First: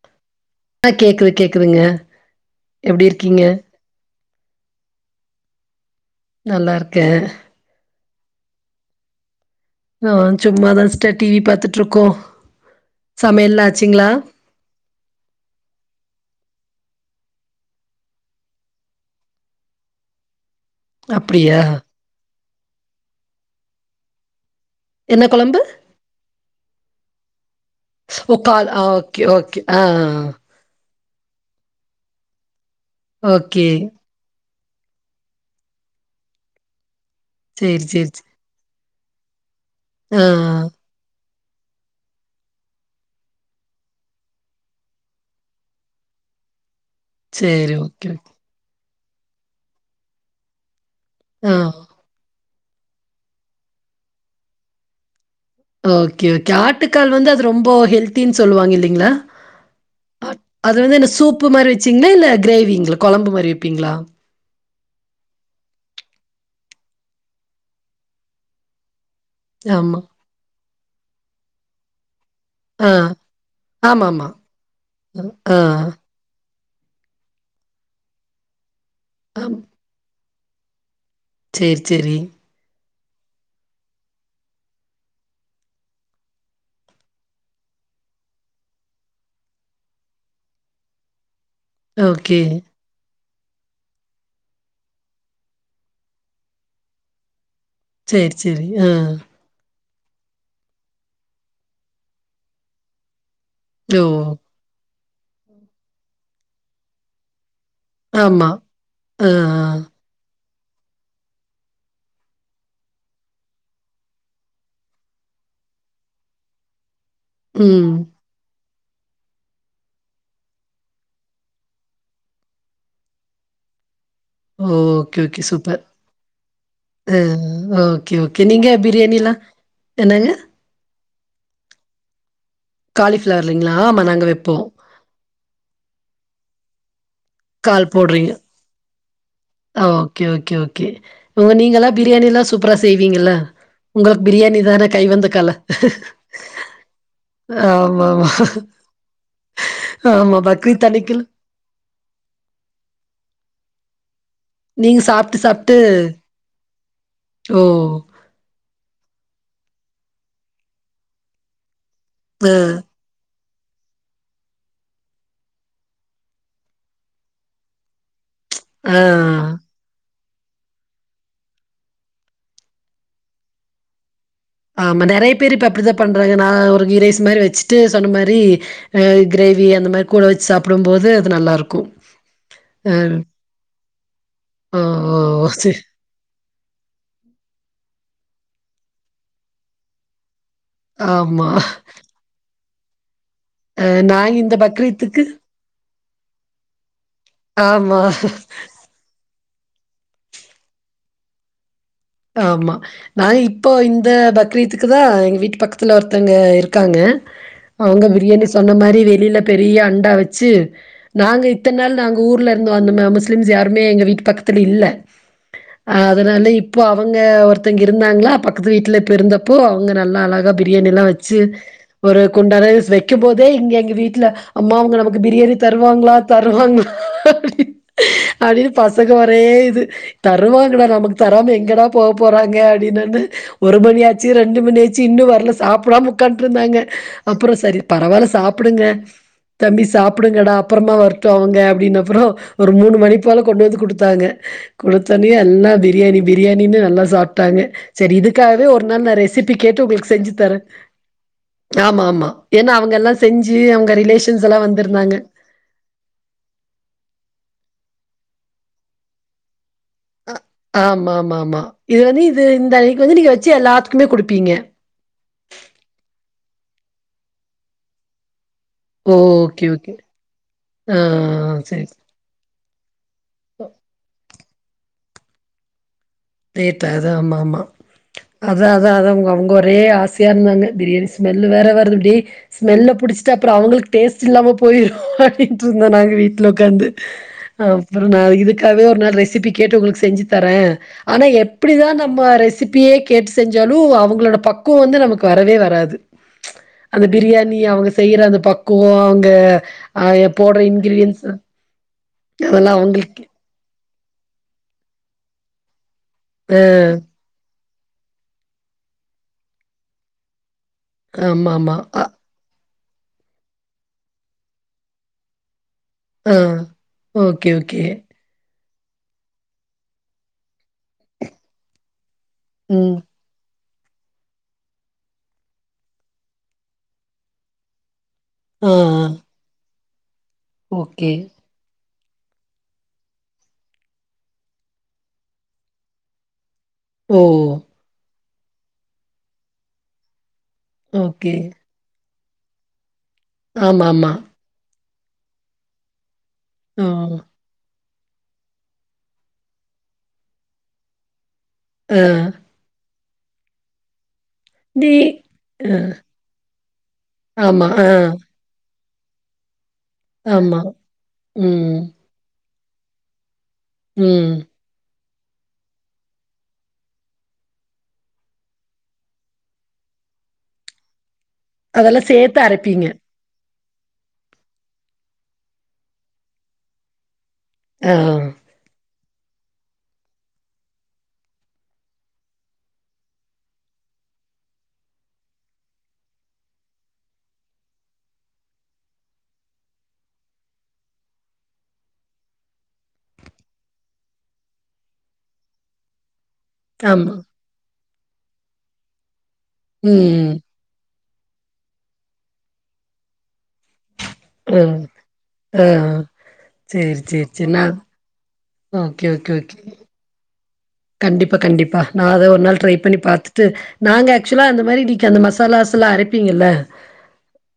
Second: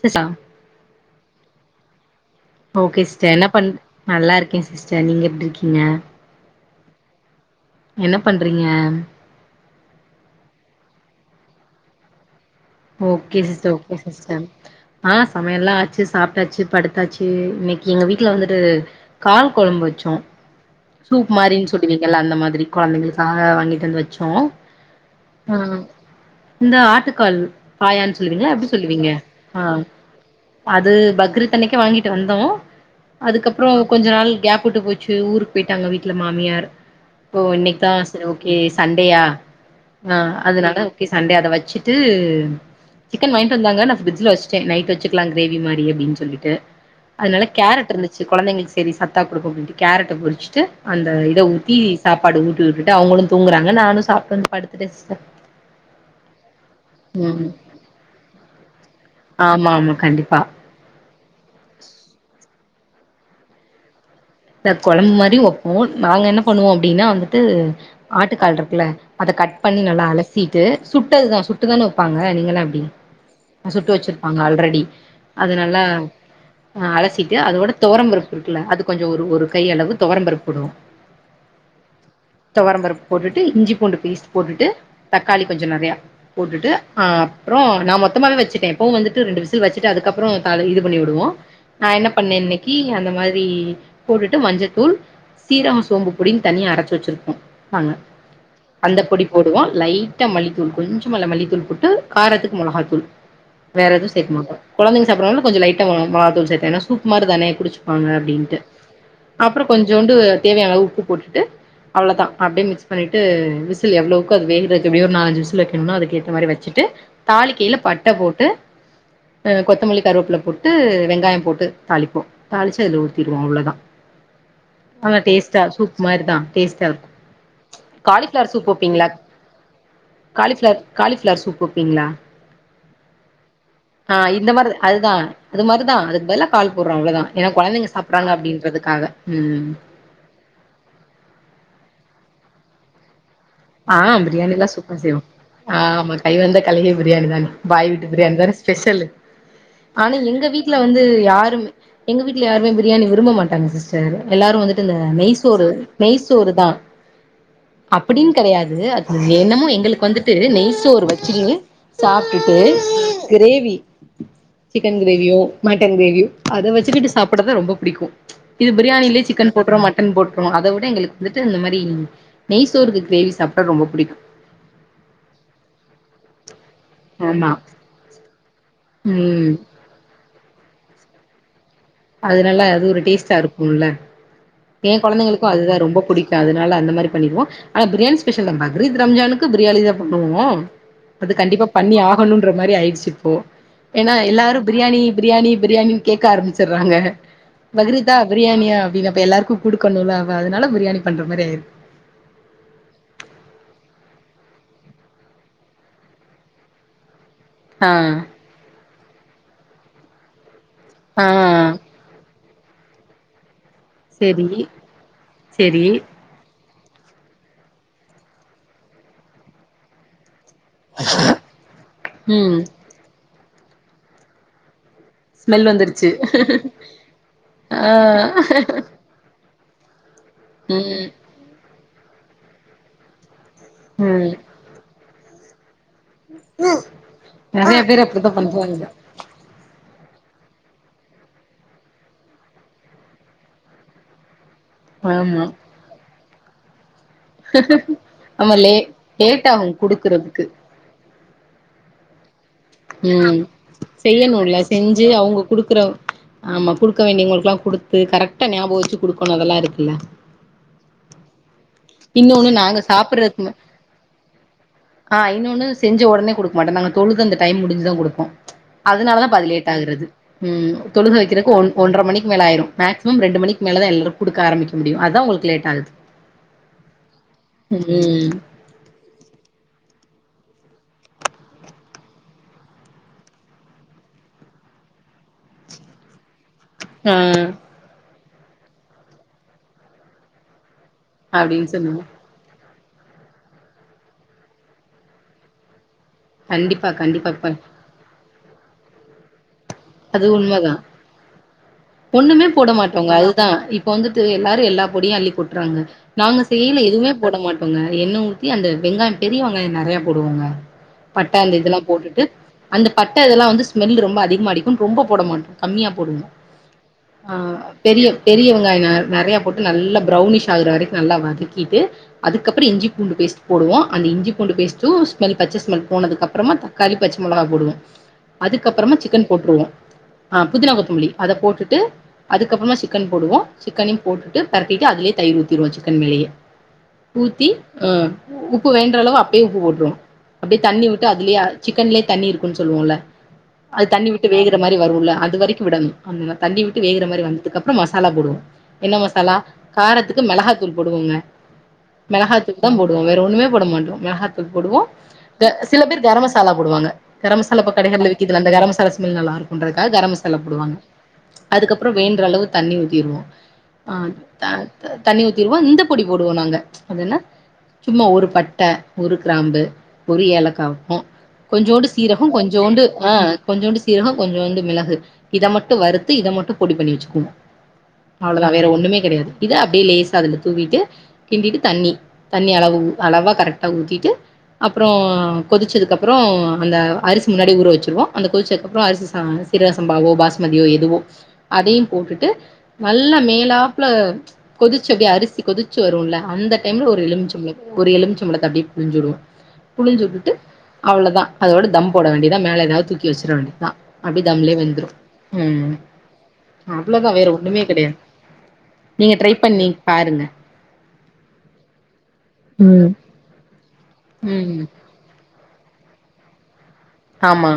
சிஸ்டா ஆ கேக்குது கேக்குதுங்க [inaudible] ஓகே எப்டி சிஸ்டர் இருக்கீங்க என்ன பண் நல்லா இருக்கேன் சிஸ்டர் நீங்க எப்படி இருக்கீங்க நல்லா இருக்கேன் என்ன பண்றீங்க ஆ சும்மாதா சிஸ்டர் டிவி பார்த்துட்டு இருக்கோம் ஓகே சிஸ்டர் ஓகே சிஸ்டர் ஆ சமையல்லா ஆச்சு சாப்ட்டாச்சு படுத்தாச்சு இன்னைக்கு எங்க வீட்ல வந்துட்டு கால் குழம்பு வச்சோம் சூப் அப்டியா மாரின்னு சொல்லுவீங்கல்ல அந்த மாரி கொழந்தைங்களுக்காக வாங்கிட்டு வந்து வச்சோம் என்ன கொழம்பு இந்த ஆட்டுக்கால் பாயான்னு ஓ சொல்லுவீங்கல்ல எப்டி கால் ஆ சொல்லுவீங்க ஓகே ஓகே ஆ ஆஹ் அது பக்ரித் அன்னிக்கே வாங்கிட்டு வந்தோ ஓகே அதுக்கப்புறோ கொஞ்ச நாள் கேப் கூட்டுப் போச்சு ஊருக்கு போயிட்டாங்க வீட்டுல மாமியார் ஓ சேரி இன்னைக்க சேரி சே செரி ஓகே சண்டையா ஆ ஆஹ் அதனால ஓகே சண்டே அத வச்சிட்டு சிக்கன் வாங்கிட்டு வந்தாங்க நா பிரிட்ச்ல வெச்சுட்டே நைட் வெச்சுக்கலாம் கிரேவி மாரி அப்டின்னு சொல்லிட்டு அதனால சேரி கேரட் ஓகே இருந்துச்சு ஓகே கொழந்தைங்களூக் சேரி சத்தா குடுப்போ அப்டின்ட்டு கேரட்ட பொரிச்சிட்டு அந்த இத ஆ ஊத்தி சாப்பாடு ஊ ட்டுட்டு அவுங்களு தூங்குறாங்க நானும் சாப்ட்டு வந்து படுத்துட்டே சிஸ்டர் ஓகே ஓகே ஆட்டுக்கால் வந்து அது ம் ரொம்ப ரொம்போ ஹெல்த்தி சொல்லுவாங்க இல்லங்களா ஆமா ஆமா கண்டிப்பா அத வந்து சூப்பு மாரி வச்சீங்களா இல்ல கிரேவிங்களா கொழம்பு மாரி வெப்பீங்களா இந்த கொழம்பு மாரி வைப்போ நாங்க என்ன பண்ணுவோ அப்டின்னா வந்துட்டு ஆட்டுக்கால் இருக்குல அத கட் பண்ணி ஆமா நல்லா அலசிட்டு சுட்டதுதா சுட்டுதானே வைப்பாங்க நீங்கலாம் எப்டி ஆ சுட்டு ஆமா ஆமா வெச்சிருப்பாங்க ஆல்ரெடி அது ஆ நல்லா ஆஹ் அலசிட்டு அதோட தோரம்பருப்பு இருக்குல்ல அது கொஞ் ஒரு ஒரு கை அளவு துவரம்பருப்பு படும் செரி செரி போட்டுட்டு இஞ்சி பூண்டு பேஸ்ட் போட்டுட்டு தக்காளி கொஞ்சோ நெறைய போட்டுட்டு அஹ் அப்புறோ நா மொத்தமாவே வெச்சுப்பே எப்பவு வந்துட்டு ரெண்டு விசில் வெச்சுட்டு அதுக்கப்புறோ தாளி இது பண்ணி விடுவோ நான் என்ன பண்ணேன் ஓகே இன்னைக்கு அந்த மாரி ரி போட்டுட்டு மஞ்சத்தூள் சீரம் சோம்பு பொடின்னு தனியா அரைச்சு வெச்சிருப்போ பாங்க சரி, சரி. ஆ. அந்த பொடி போடுவோ லைட்டா மல்லித்தூள் கொஞ்சமா அதில மல்லித்தூள் போட்டு காரத்துக்கு மிளகாத்தூள் ஓ! வேறெது சேக்க மாட்டோ கொழந்தைங்க அப்புற வந்து கொஞ்ச லைட்டா மொ மொளகாதூள் சேத்தேனா ஏனா சூப் மாரி தானே குடிச்சு வாங்க ஆமா. அப்டின்ட்டு ஆ, ஆ. அப்புற கொஞ்சோண்டு தேவையானளவு உப்பு போட்டுட்டு அவ்ளதா அப்டியே மிக்ஸ் பண்ணிட்டு விசில் எவ்ளோக்கு அது வேகுறதுக்கு எப்டியு ஒரு நாலஞ்சு விசில் வெக்கணுனா அதுக்கேத்த மாதிரி வெச்சுட்டு தாளிக்கைய்ல ம். பட்ட போட்டு அ கொத்தமல்லி கருவேப்புல போட்டு வெங்காயம் போட்டு தாளிப்போ தாளிச்சு அதுல ஊத்திருவோ அவ்ளோதா ஓ நல்லா ஓகே ஓகே டேஸ்ட்டா சூப்பர் சூப் மாரிதா டேஸ்ட்டா இருக்கு then okay okay cauliflower soup நீங்க வப்பீங்களா பிரியாணிலா என்னங்க காலிஃபிளார் சூப் வெப்பிங்ளா காலிஃபிளார்லிங்ளா ஆமா நாங்க வெப்போ மாரி அதுதா அது மாரிதா அதுக்குபதிலா கால் போடறோ அவ்ளதா ஏனா கொழந்தைங்க கால் போடுறீங்க. சாப்பிடறாங்க அப்டின்றது க்காக ஓகே ஓகே ஓகே ஓ நீங்கெலா பிரியாணிலா சூப் பரா செய்விங்கல்ல ஆ பிரியாணிலா சூப்பரா செய்வோ ஆ ஆமா கை வந்த கலைலியே பிரியாணி தான பாய் வீட்டு ஆமாமா. பிரியாணி தான ஸ்பெஷலு ஆனா ஆமா. எங்க வீட்ல பக்ரீத் வந்து அன்னைக்குலாம் யாருமே எங்க வீட்ல யாருமே பிரியாணி விரும்ப மாட் டாங்க சிஸ்டர் எல்லாரு வந்துட்டு இந்த நீங்க சாப்ட்டு, நெய்சோறு சாப்ட்டு நெய்சோறுதா ஓ! அப்படின் து என்னமோ எங்களுக்கு வந்துட்டு நெய்சோறு வச்சு ஆ, சாப்ட்டுட்டு கிரேவி சிக்கன் கிரேவியோ மட்டன் கிரேவியோ அத வெச்சுக்கிட்டு சாப்படது ரொம்ப புடிக்கு இது பிரியாணிலயே ஆ. சிக்கன் போட்றோ மட்டன் போட் அத வுட எங்ளுக்கு வந்துட்டு இந்த மாரி நெய்சோறு கிரேவி சாப்ட்டா ரொம்ப புடிக்கு ஆமா நெறைய பேரு இப்ப அப்டித்தா பண்றாங்க நா ஒரு கீ ரைஸ் மாரி ஆமா வெச்சுட்டு சொன்ன மாரி அ ம் கிரேவி அந்த மாரி கூட வெச்சு சாப் டும்போது அது நல்லாருக்கு அத நல்ல அது ஒரு டேஸ்ட்டா இருக்குல்ல ஓ! எ கொழந்தைளுக்கு ஓ! அதுதா சரி. ரொம்ப புடிக்கு அதுனால அந்த மாரி பண்ணிருவோ ஆனா பிரியாணி அகேசன்ல பக்ரீத் ரம்ஜானுக்கு பிரியாணிதா பண்ணுவோ அது ஆமா. கண்டிப்பா பண்ணி ஆகணுன்ற மாரி ஆயி ருச்சு இப்போ அ ஏனா நாங்க இந்த எல்லாரு பிரியாணி பக்ரீத்துக்கு பிரியாணி பிரியாணினு கேக்க ஆரம்பிச் சறாங்க ஆமா, பக்ரீத்தா பிரியாணியா அப்டின் அப்ப எல்லாருக்கு குடுக்கணுல்ல அவ அதனால பிரியாணி பண்ற மாரி ஆயிரு ஆமா நா இப்போ இந்த பக்ரீத்துக்கு தா எங்க வீட்டு பக்கத்துல ஒருத்தவ்ங்க இருக்காங்க ஆ அவ்ங்க பிரியாணி சொன்ன மாரி வெ வெளில பெரிய அண்டா வச்சு நாங்க ஆ இத்தன் நாள் நாங்க ஊர் ல இருந்து வந்த ம முஸ்லிம்ஸ் யாருமே எங்க வீட்டு செரி பக்கத்துல இல்ல செரி அதனால இப் இப்ப அவுங்க ஒருத்தவ்ங்க இருந்தாங்ளா பக்கத்து வீட்ல இப்ப இருந்தப்போ அவ்ங்க நல்லா அழ கா பிரியாணியெல்லா வச்சு ஒரு குண்டா ம் ரைஸ் வைக்கம்போ தே இங்க எங்க வீட்ல அம்மா அவுங்க நமக் கு பிரியாணி ஸ்மெல் வந்துருச்சு தருவாங்ளா தருவாங்ளா அப்டின்னு ஆ அப்டின் பசங்க ஒரே இது தருவாங்கடா ம் நமக்கு தராம எங் எங்கடா போக போறாங்க அப்டின் நானு ஒரு மணியாச்சு ம் ரெண்டு மணியாச் இன்னு வரல சாப் புடாம ஒக்காட்டுருந்தாங்க, அப்புறோ நெறைய சரி பேர் பரவாயில்ல அப்டித்தா சாப்பிடுங்க பண்றாங்க தம்பி சாப் குடுங்கடா அப்புறமா வர்ட்டோ அவுங்க, அப்படின்ன அப்புறோ ஒரு மூணு மணி போல கொண்டு வந்து குடுத்தாங்க. குடுத்தொன்னேயே ஆமா எல்லா பிரியாணி பிரியாணின்னு நல்லா சா சாப்ட்டாங்க சரி ஆமா இதுக்காகவே லே ஒரு நாள் நா லேட் ரெசிபி ஆகு கேட்டு உங்களுக்கு செஞ்சு குடுக்குறதுக்கு தரேன். ஆமா ஆமா ஏன்னா அவங்க எல்லா ஹம் செஞ்சு அவங்க ரிலேஷன்ஸ் செய்யணும்ல எல்லா செஞ்சு வந்திருந்தாங்க அவங்க குடுக்குற ஆமா குடுக்க வேண்டியவங்களுக்கெல்லாம் குடுத் கரெக்டா ஞாபக வெச்சு குடுக்கணோ அதெல்லா இருக்கு. அ ஆமா ஆமா ஆமா இது வந்து இது இன்னொன்னு இந்த நாங்க இதுக்கு வந்து நீங்க வெச்சு சாப்புட்றதுக்கு எல்லாத்துக்குமே குடுப்பீங்க. ஆ இன்னொன்னு செஞ்ச உடனே குடுக்க மாட்டோ நாங்க தொழுது அந்த டைம் முடுஞ்சு தா குடுப்போ ஓ! அதுனாலதா பாதி ஓகே லேட் ஓகே ஆகுரது. ம் ஆ தொழுது வெக்கிறதுக்கு ஒன் சரி ஒன்றரை மணிக்கு மேல ஆயிரோ. மேக்சி ம் ரெண்டு மணிக்கு மேலதா எல்லா குடுக்க ஆரம்பிக்கும் முடியும் அதா உங்களுக்கு லேட் ஆகுது. [unintelligible] அது ஆம்மா ஆம்மா ம் அத அதான் அவுங்க அவுங்க ஒரே ஆச யா இருந்தாங்க பிரியாணி ஸ்மெல்லு வேற வருதுடி. ஸ்மெல்ல புடிச்சிட்டு அப்பறோ அவுங்களுக்கு டேஸ்ட்ல்லாம போயிரும் அப்டின்ட்டு இருந்தோ நாங்க வீட் டுல உடக்காந்து ஆ அப்புறோ நா இதுக்காவே ஒரு நாள் ரெசிபி கேட்டு உங்களுக்கு செஞ்சு தரே ஆனா அப்டின்னு எப்புடிதா சொன்னாங்க நம்ம ரெ--ரெ சிப்பியே கேட்டு செஞ்சாலும், அவுங்களோட பக்குவோ வந்து நமக்கு வரவே வராது. கண்டிப்பா அந்த கண்டிப்பா பா பிரியாணி அவுங்க செய்யுற அந்த பக் குவாங்க ஆ அது போடுற உண்மதா இன்கிரீடியன்ஸ், அதெல்லா அவுங்களுக் இப்போ வந்துட்டு எல்லாரும் எல்லா பொடியும் அள்ளிப் போட்டுறாங்க. நாங்க ஆ செய்ல எதுமே போட மாட் டோங்க எண்ணெ ஊத்தி அந்த வெங்காயம் பெரிய வெங்காயோ நெறையா போடுவோங்க. பட்ட ஆமா அந்த ஆமா இதெல்லா அ, போட்டுட்டு அந்த பட்டை இதெல்லா வந்து ஸ்மெல் ரொம்ப அதிகமா அடிக் ரொம்ப போடமாட்டோ கம்மியா போடுனு ஆ ஆ ஓகே ஓகே பெரிய பெரிய வெங் காயோ நெ நெறையா போட்டு நல்லா ஃபிரவுனிஸ் ஆகுற வரைக்கு நல்லா வதக்கீட்டு அதுக்கப்பறோ இஞ்சி ம் பூண்டு பேஸ்ட் போடுவோ அந்த இஞ்சி பூண்டு பேஸ்ட்டு ஸ்மெல் பச்ச ஸ்மெல் போனதுக்கு அப்றமா தக்காளி பச்ச மொளகா போடுவோ ஆ அதுக்கப்றமா ஆ சிக்கன் வா ஆஹ் புதினா கொத்தமல்லி ஓகே அத போட்டுட்டு அதுக்கப்றமா சிக்கன் போடுவோ சிக்கனையு போட்டுட்டு பெரட்டிட்டு அதுலயே தயிர் ஊத்திருவோ சிக்கன் மேலயே ஓ ஊத்தி ஆஹ் உப்பு வேன்றளவு அப்பயே உப்பு போட்ருவோ அப்டே தண்ணி விட்டு அதுலே ஆஹ் சிக்கன்லே தண்ணி இருக்குன் சொல்லுவோல ஆமா ஆமா ற மாரி வருல அது வரைக்கு விடணு ஆமங்க தண்ணி விட்டு ஆ வேகுற மாரி வந்ததுக்கப் ப்ற மசாலா போடுவோ என்ன மசாலா காரத்துக்கு மெளகாத்தூள் போடுவோங்க ஆ மெளகாத்தூள் தா போட் டுவோ வேற ஒன்னுமே போட மாட்டோ மெளகாத் தூள் போடுவோ டீ க அ சில பேர் கரமசாலா போடுவாங்க கரமசாலா ஆமா இப்ப ஆ கடைகள்ல விக்கிதுல அந்த கரமசாலா ஸ் மெல் நல்லா இருக் குன்றதுக்காக கரம் மசாலா ஆமா. போடுவாங்க ம் அதுக்கப்ற வேன்ற அளவுக் தண்ணி ஊத்திருவோ ஆஹ் ம் த த தண்ணி ஊத்துருவோ இந்த பொடி போடுவோ நாங்க அனா சும்மா ஒரு பட்டை ஒரு கிராம்பு ஒரு ஏலக்காய கொஞ்சோண்டு அதெல்லாம் சீரொக சேத்து கொஞ்சோண்டு அரைப்பீங்க. ஆஹ் கொஞ்சோண்டு சீரொக கொஞ்சம் வந்து மிளகு இதை மட்டும் வறுத்து இதை மட்டும் பொடி பண்ணி வச்சுக்குவோ ஆ அவ்ளோதா வேற ஒண்ணுமே கிடையாது இது அப்டி லேசா துல தூவிட்டு கின்டிட்டு தண்ணி தாண்ணி அளவு அலவா கரெடா உத்திட்டு அப்புறோ கொதிச்சதுக்குறோ அந்த அரிசி முன்னாடி ஊற வச்சுருவோ அந்த கொதிச்ச அப்றோ அரிசி சா சிறக சம்பாவோ பாஸ்மதியோ எதுவோ அதையும் போட்டுட்டு நல்லா மேலாப்பல கொதிச்ச அப்டியே அரிசி கொதிச்ச வருல அந்த டைம்ல ஒரு ஆமா. எலுமிச்சை பழ ஒரு எழுமிச்ச பழத அப்டியே புலிஞ்சுவிடுவோ புளிஞ்சு ம் விட்டுட்டு அவ்ளோதா அதோட தம் போடண்டியதா மேல ஏதாவது துகி வச்சிட வேண்டி த அபி தனளே ஆ வெந்துரு ஆ உம் சேரி அவ்ளோதா சேரி வேற சேரி ஒண்ணுமே நான் கிடையாது ஓகே நீங்க ஓகே ட்ரை ஓகே. பண்ணி பாருங்க கண்டிப்பா கண்டிப்பா நா அத ஒரு நாள் ட்ரை ம் பண்ணி பாத்துட்டு நாங்க ஆக்சுவலா அந்த ம் மாதிரி டிகே அந்த மசோ கலாசலா அரைப்பிங்கல ஆமா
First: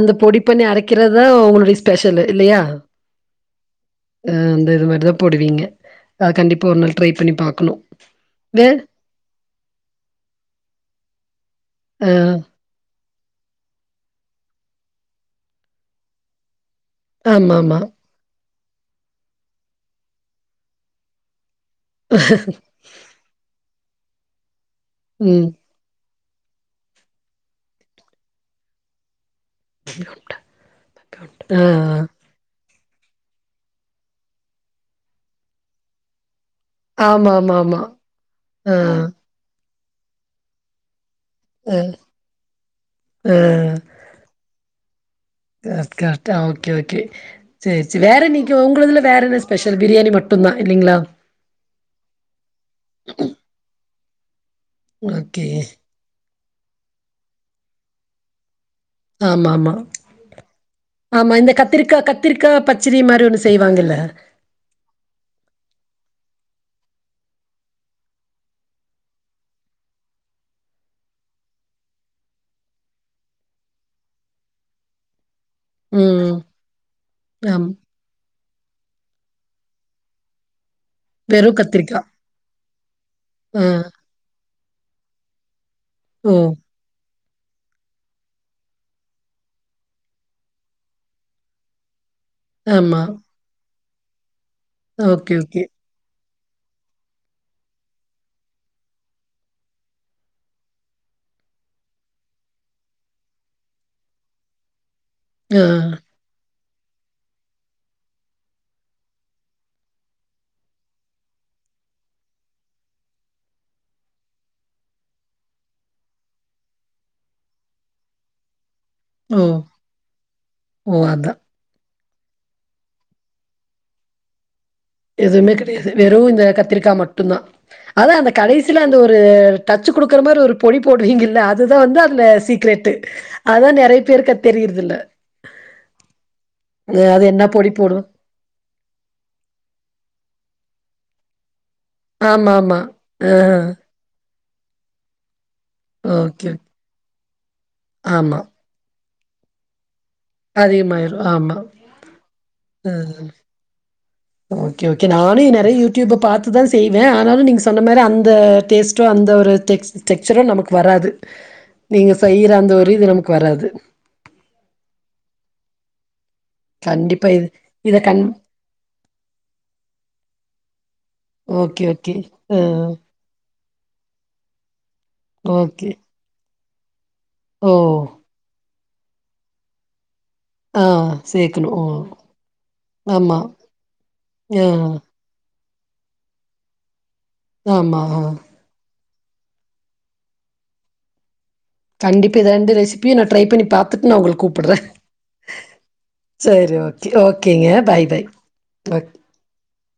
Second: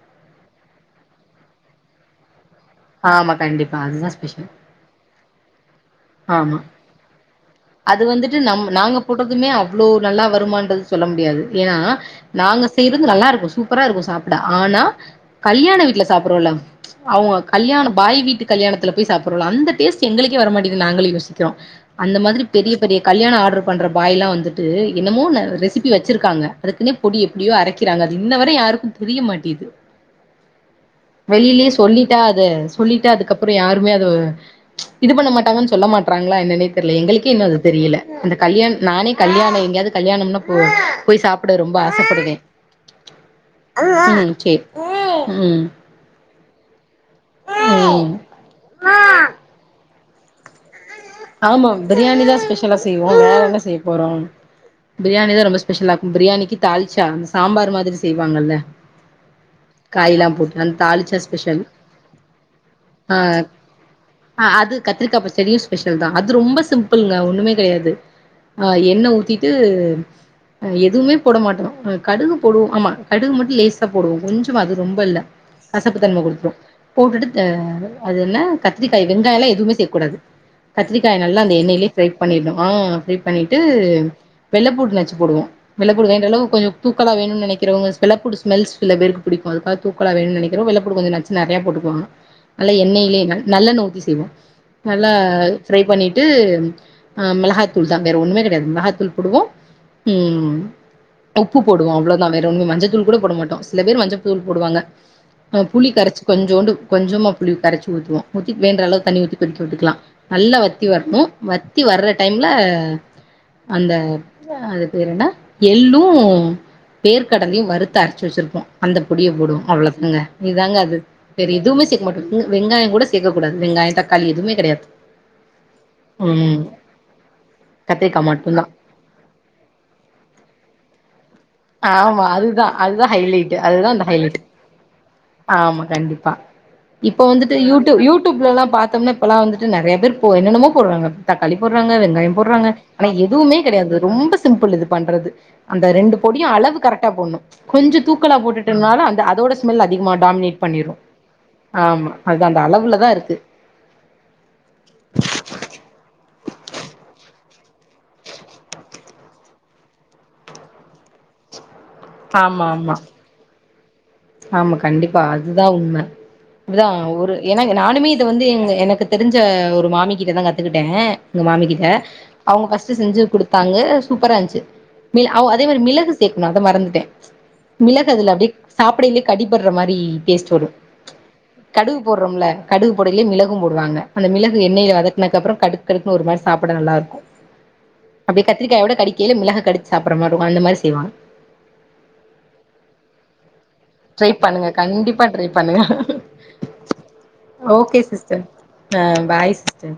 இந்த பொடி பண்ணி அரைக்கிறத தான் ஒங்களுடைய ஸ்பெஷலு இல்லையா ஆமா கண்டிப்பா அதுதா ஸ்பெஷல் அஹ் அந்த இது மாதிரிதான் போடுவீங்க அத ஆமா கண்டிப்ப ஒரு நாள் ட்ரை பண்ணி பாக் அது வந்துட்டு நம் நாங்க போடுறதுமே அவ்வளவு நல்லா வருமான்றது சொல்ல முடியாது ஏனா அ நாங்க செய் இதுநல்லா இருக்கு சூப்பரா இருக்கும் சாப்பிட ஆனா கல்யாண வீட்டுல சாப்ரோல அவ்ங்க ஆமா ஆமா கல்யாணோ பாய் வீட்டுக்கு கல்யாணத்துல போய் சாப்புறோல அந்தடேஸ்டு எங்களுக்கே வரமாட் இது நாங்களெ யோசிக்கிறோ அந்த மாதிரி பெரிய பெரிய கல்யணம் ஆர்டரு பண்ற வாயில்லா வந்துட் ன்டு என்னமோ நா ம் ரெசிபி வச் வச்சுருக்காங்க அதுக்குனே பொடி எப்டியோ அரைக்கிறாங்க அது இன்னவரை யாருக்குபுரிய மாட் ஆ வெளியிலே சொல்லிட்டா அது சொல்லிட்டு அதுக்கப்றோ யாருமே அத இது பண்ண மாட் ங்க சொல்ல மாற்றங்களா என்ன தெ தெர்ல எங்களுக்கே ஆமா இன்னு ஆமா அது ஆமா தெரியல இந்த கல்யாண் ஆ நானே கல்யாணம் எங்கயாவது கல்யாணம்னா போவோ போய் சாப்ட ரொம்ப அ ஆசப்படுவேன் ஆ ம் செரி [unintelligible] ஓகே ஓகே செரி செரி ம் வேற இனைக்கு உங்களுதுல வேற என்ன ஸ்பெஷல் பிரியாணி மட்டு மட்டுதான் இல்லிங்களா ஆமா பிரியாணி தான் ஸ்பெஷலா செய்வோம் வேற என்ன செய்ய போறோம் பிரியாணி தான் ஓகே ரொம்பஸ்பெஷலா ருக்கும் பிரியாணிக்கு தாளிச்சா அந்த சாம்பார் மாதிரி செய்வாங்கல்ல ஆமாமா காய்லா போட்டு அந்த தாளிச்சா ஆமா இந்த ஸ்பெஷல் கத்திரிக்கா கத்திரிக்கா பச்சிரி மாரி ஆ ஒண்ணு செய்வாங்கல்ல ஆ அது கத்திரிக்கா பச்சடியு ஸ்பெஷல் தா அது ரொம்ப சிம்பிளுங்க ஒண்ணுமே கிடையாது ஆஹ் எண்ணெய ஊத்திட்டு் எதுவுமே போட மாட்டோம் கடுகு போடுவோ ஆமா கடுகு மட்டும் லேசா போடுவோம் கொஞ்சமா அது ரொம்ப இல்ல கசப்பு ம் தன்மகொடுத்துரும் போட்டுட்டு ஆம் அது என்ன கத்திரிக்காய் வெங்காயல்லா எதுமே சேக்கூடாது கத்திரிக்காய் நல்லா வெறு அந்த எண்ணெய்லே கத்திரிக்கா ஃப்ரை பண்ணிட்ணு ஆ ஃப்ரை பண்ணீட்டு ஆ வெள்ள பூண்ட் நச்சு போடுவோ [unintelligible] ஓ கொஞ்சொ தூக்கலா வேனு நெனைக்கிறவுங்கஸ் வெள்ளப்பூண்டு ஸ்மெல் சிலபேருக்கு புடிக்கு அது பா தூக்கலா வேனு நினைக்கிற வெள்ளப்பூண்டு கொஞ்சொ நச்சு நறையா போட்டுக்குவாங்க நல்ல ஆமா எண்ணெயிலே ந நல்ல நோ [unintelligible] ஓகே ஓகே பண்ணீட்டு அ மிளஹாத்தூள் தா வேற ஒண்ணுமே கெடையாது மிளஹாத்தூள் போடுவோ ம் உப்பு போடுவோ அவ்ளோதா வேற ஒன்னு மஞ்சத்தூள் கூட போட மாட்டோ சில பேர் மஞ்சத்தூள் போடுவாங்க அ ஆ புளி கரச்சு கொஞ்சூண்டு கொஞ்சமா புளி கரச்சு ஊத்துவோ ஊத்தி வேன்றளவு தண்ணி ஊத்தி கொதிக்க விட்டுக்கலா நல்லா வத்தி வர்ணு வத்தி வர்ற டைம்ல அந்த அது பேரென்ன எள்ளு வேர்க்கடலையு வறுத்து அரச்சு வெச்சிருப்போ அந்த பொடிய ஓ போடுவோ அவ்ளோதாங்க இதாங்க அது ஓ அதா வேரெதுமே சே மட்டுங் வெங்காயங் கூட சேகக்கூடாது வெங்காயொ தக்காளி எதுமே கெடையாது எதுமே கெடையாது வெறு இந்த ம் கத்திரிக்கா மட்டுந்தா அதா கத்திரிக்கா அந்த மட்டுந்தா கடைசில அந்த ஒரு டச்சு குடுகுற மாரி ஒரு பொடி போடுறீங்கல்ல அத் ஆமா அதுதா அதுதா ஹைலைட்டு அதான் அதுதா நெறைய அந்த பேருக்கு ஹைலைட் அது தெரியறதில்ல. ஆமா கண்டிப்பா அ அது இப்ப என்ன வந்துட்டு பொடி யூட்டூ போடும் யூடூப்லல்லா பாத்தம்னா இப்பலா வந்துட்டு நறையா பேர் பொ என்னென்னமோ போட்றாங்க தக்காளி போடுறாங்க வெங்காயம் போடுறாங்க ஆமாமா. ஆனா ஆ எதுமே கெடையாது ரொம்பஸ் சிம்பிள் இது பண்றது அந்த ரெண்டு பொடிய ஓகே, ஓகே. அளவு கரெக்டா போட்ணு கொஞ்ச தூக்கலா ஆமா. போட்டுட்டம்னாலு த அதோட ஸ்மெல் அதிகமா டாமினேட் பண்ணீரு அதிகமாயிரும். ஆமா. ஆமா அதா அந்த அ அளவுல தா இருக்கு ஓகே ஓகே நானு நெறைய‌ யூடியூப பாத்துதா செய்வே ஆ ஆனாலு நீங்க சொன்ன மாரி அந்த டேஸ்ட்டு அந்த ஒரு டெக்ஸ் டெக்சரு நமக்கு வராது நீங்க செய்ற ஆமா அந்த ஒரு ஆமா இது நமக்கு வராது ஆமா கண்டிப்பா அதுதா உண்ம தா கண்டிப்பா ஒரு இது எனா நானுமே இத கண் வந்து எங் எனக்கு தெரிஞ்ச ஒரு மாமி கிட்டதாங் கத்துக்கிட்டே ங்க மாமி ஓகே, கிட்ட ஓகே. ஆ அவுங்க ஃபஸ்ட்டு செஞ்சு குடு பாங்க சூப்பராஞ்ச்சு மிள் அவ் அதே மாரி ஓகே. மிளகு சேக்னு த மறந்துட்டே ஓ மிளகு அதுல அப்டே சாப்பிடைலியே கடிபட்ற மாரி டேஸ்ட் வரு ஆ சேக்கணு ஓ கடுகு போட்றோம்ல கடுகு போடைலியே ஆமா மிளகும் போடுவாங்க அந்த மிளகு ஆ எண்ணெய்ல வதக்குனக் அப்றோ கடுக் கடுக்னு ஒரு மாரி சாப்பட நல்லாருக்கூ ஆமா ஆ அப்டே கத்திரிக்காயோட கடிக் கீழே மிளக கடிச்சு சாப்பற மார்ருக்கு [unintelligible] மாரி செய்வாங் கண்டிப்பா இது ரண்டு ரெசி ப்பியே நா ட்ரை பண்ணி பாத்துட் நா ட்ரை உங்ளுக் பண்ணுங்க கூப்பிட்றே கண்டிப்பா ட்ரை பண்ணுங்க செரி ஓகே ஓகேங்க ஓகே பாய் பாய் சிஸ்டர் ஆ ஓக் பாய் சிஸ்டர்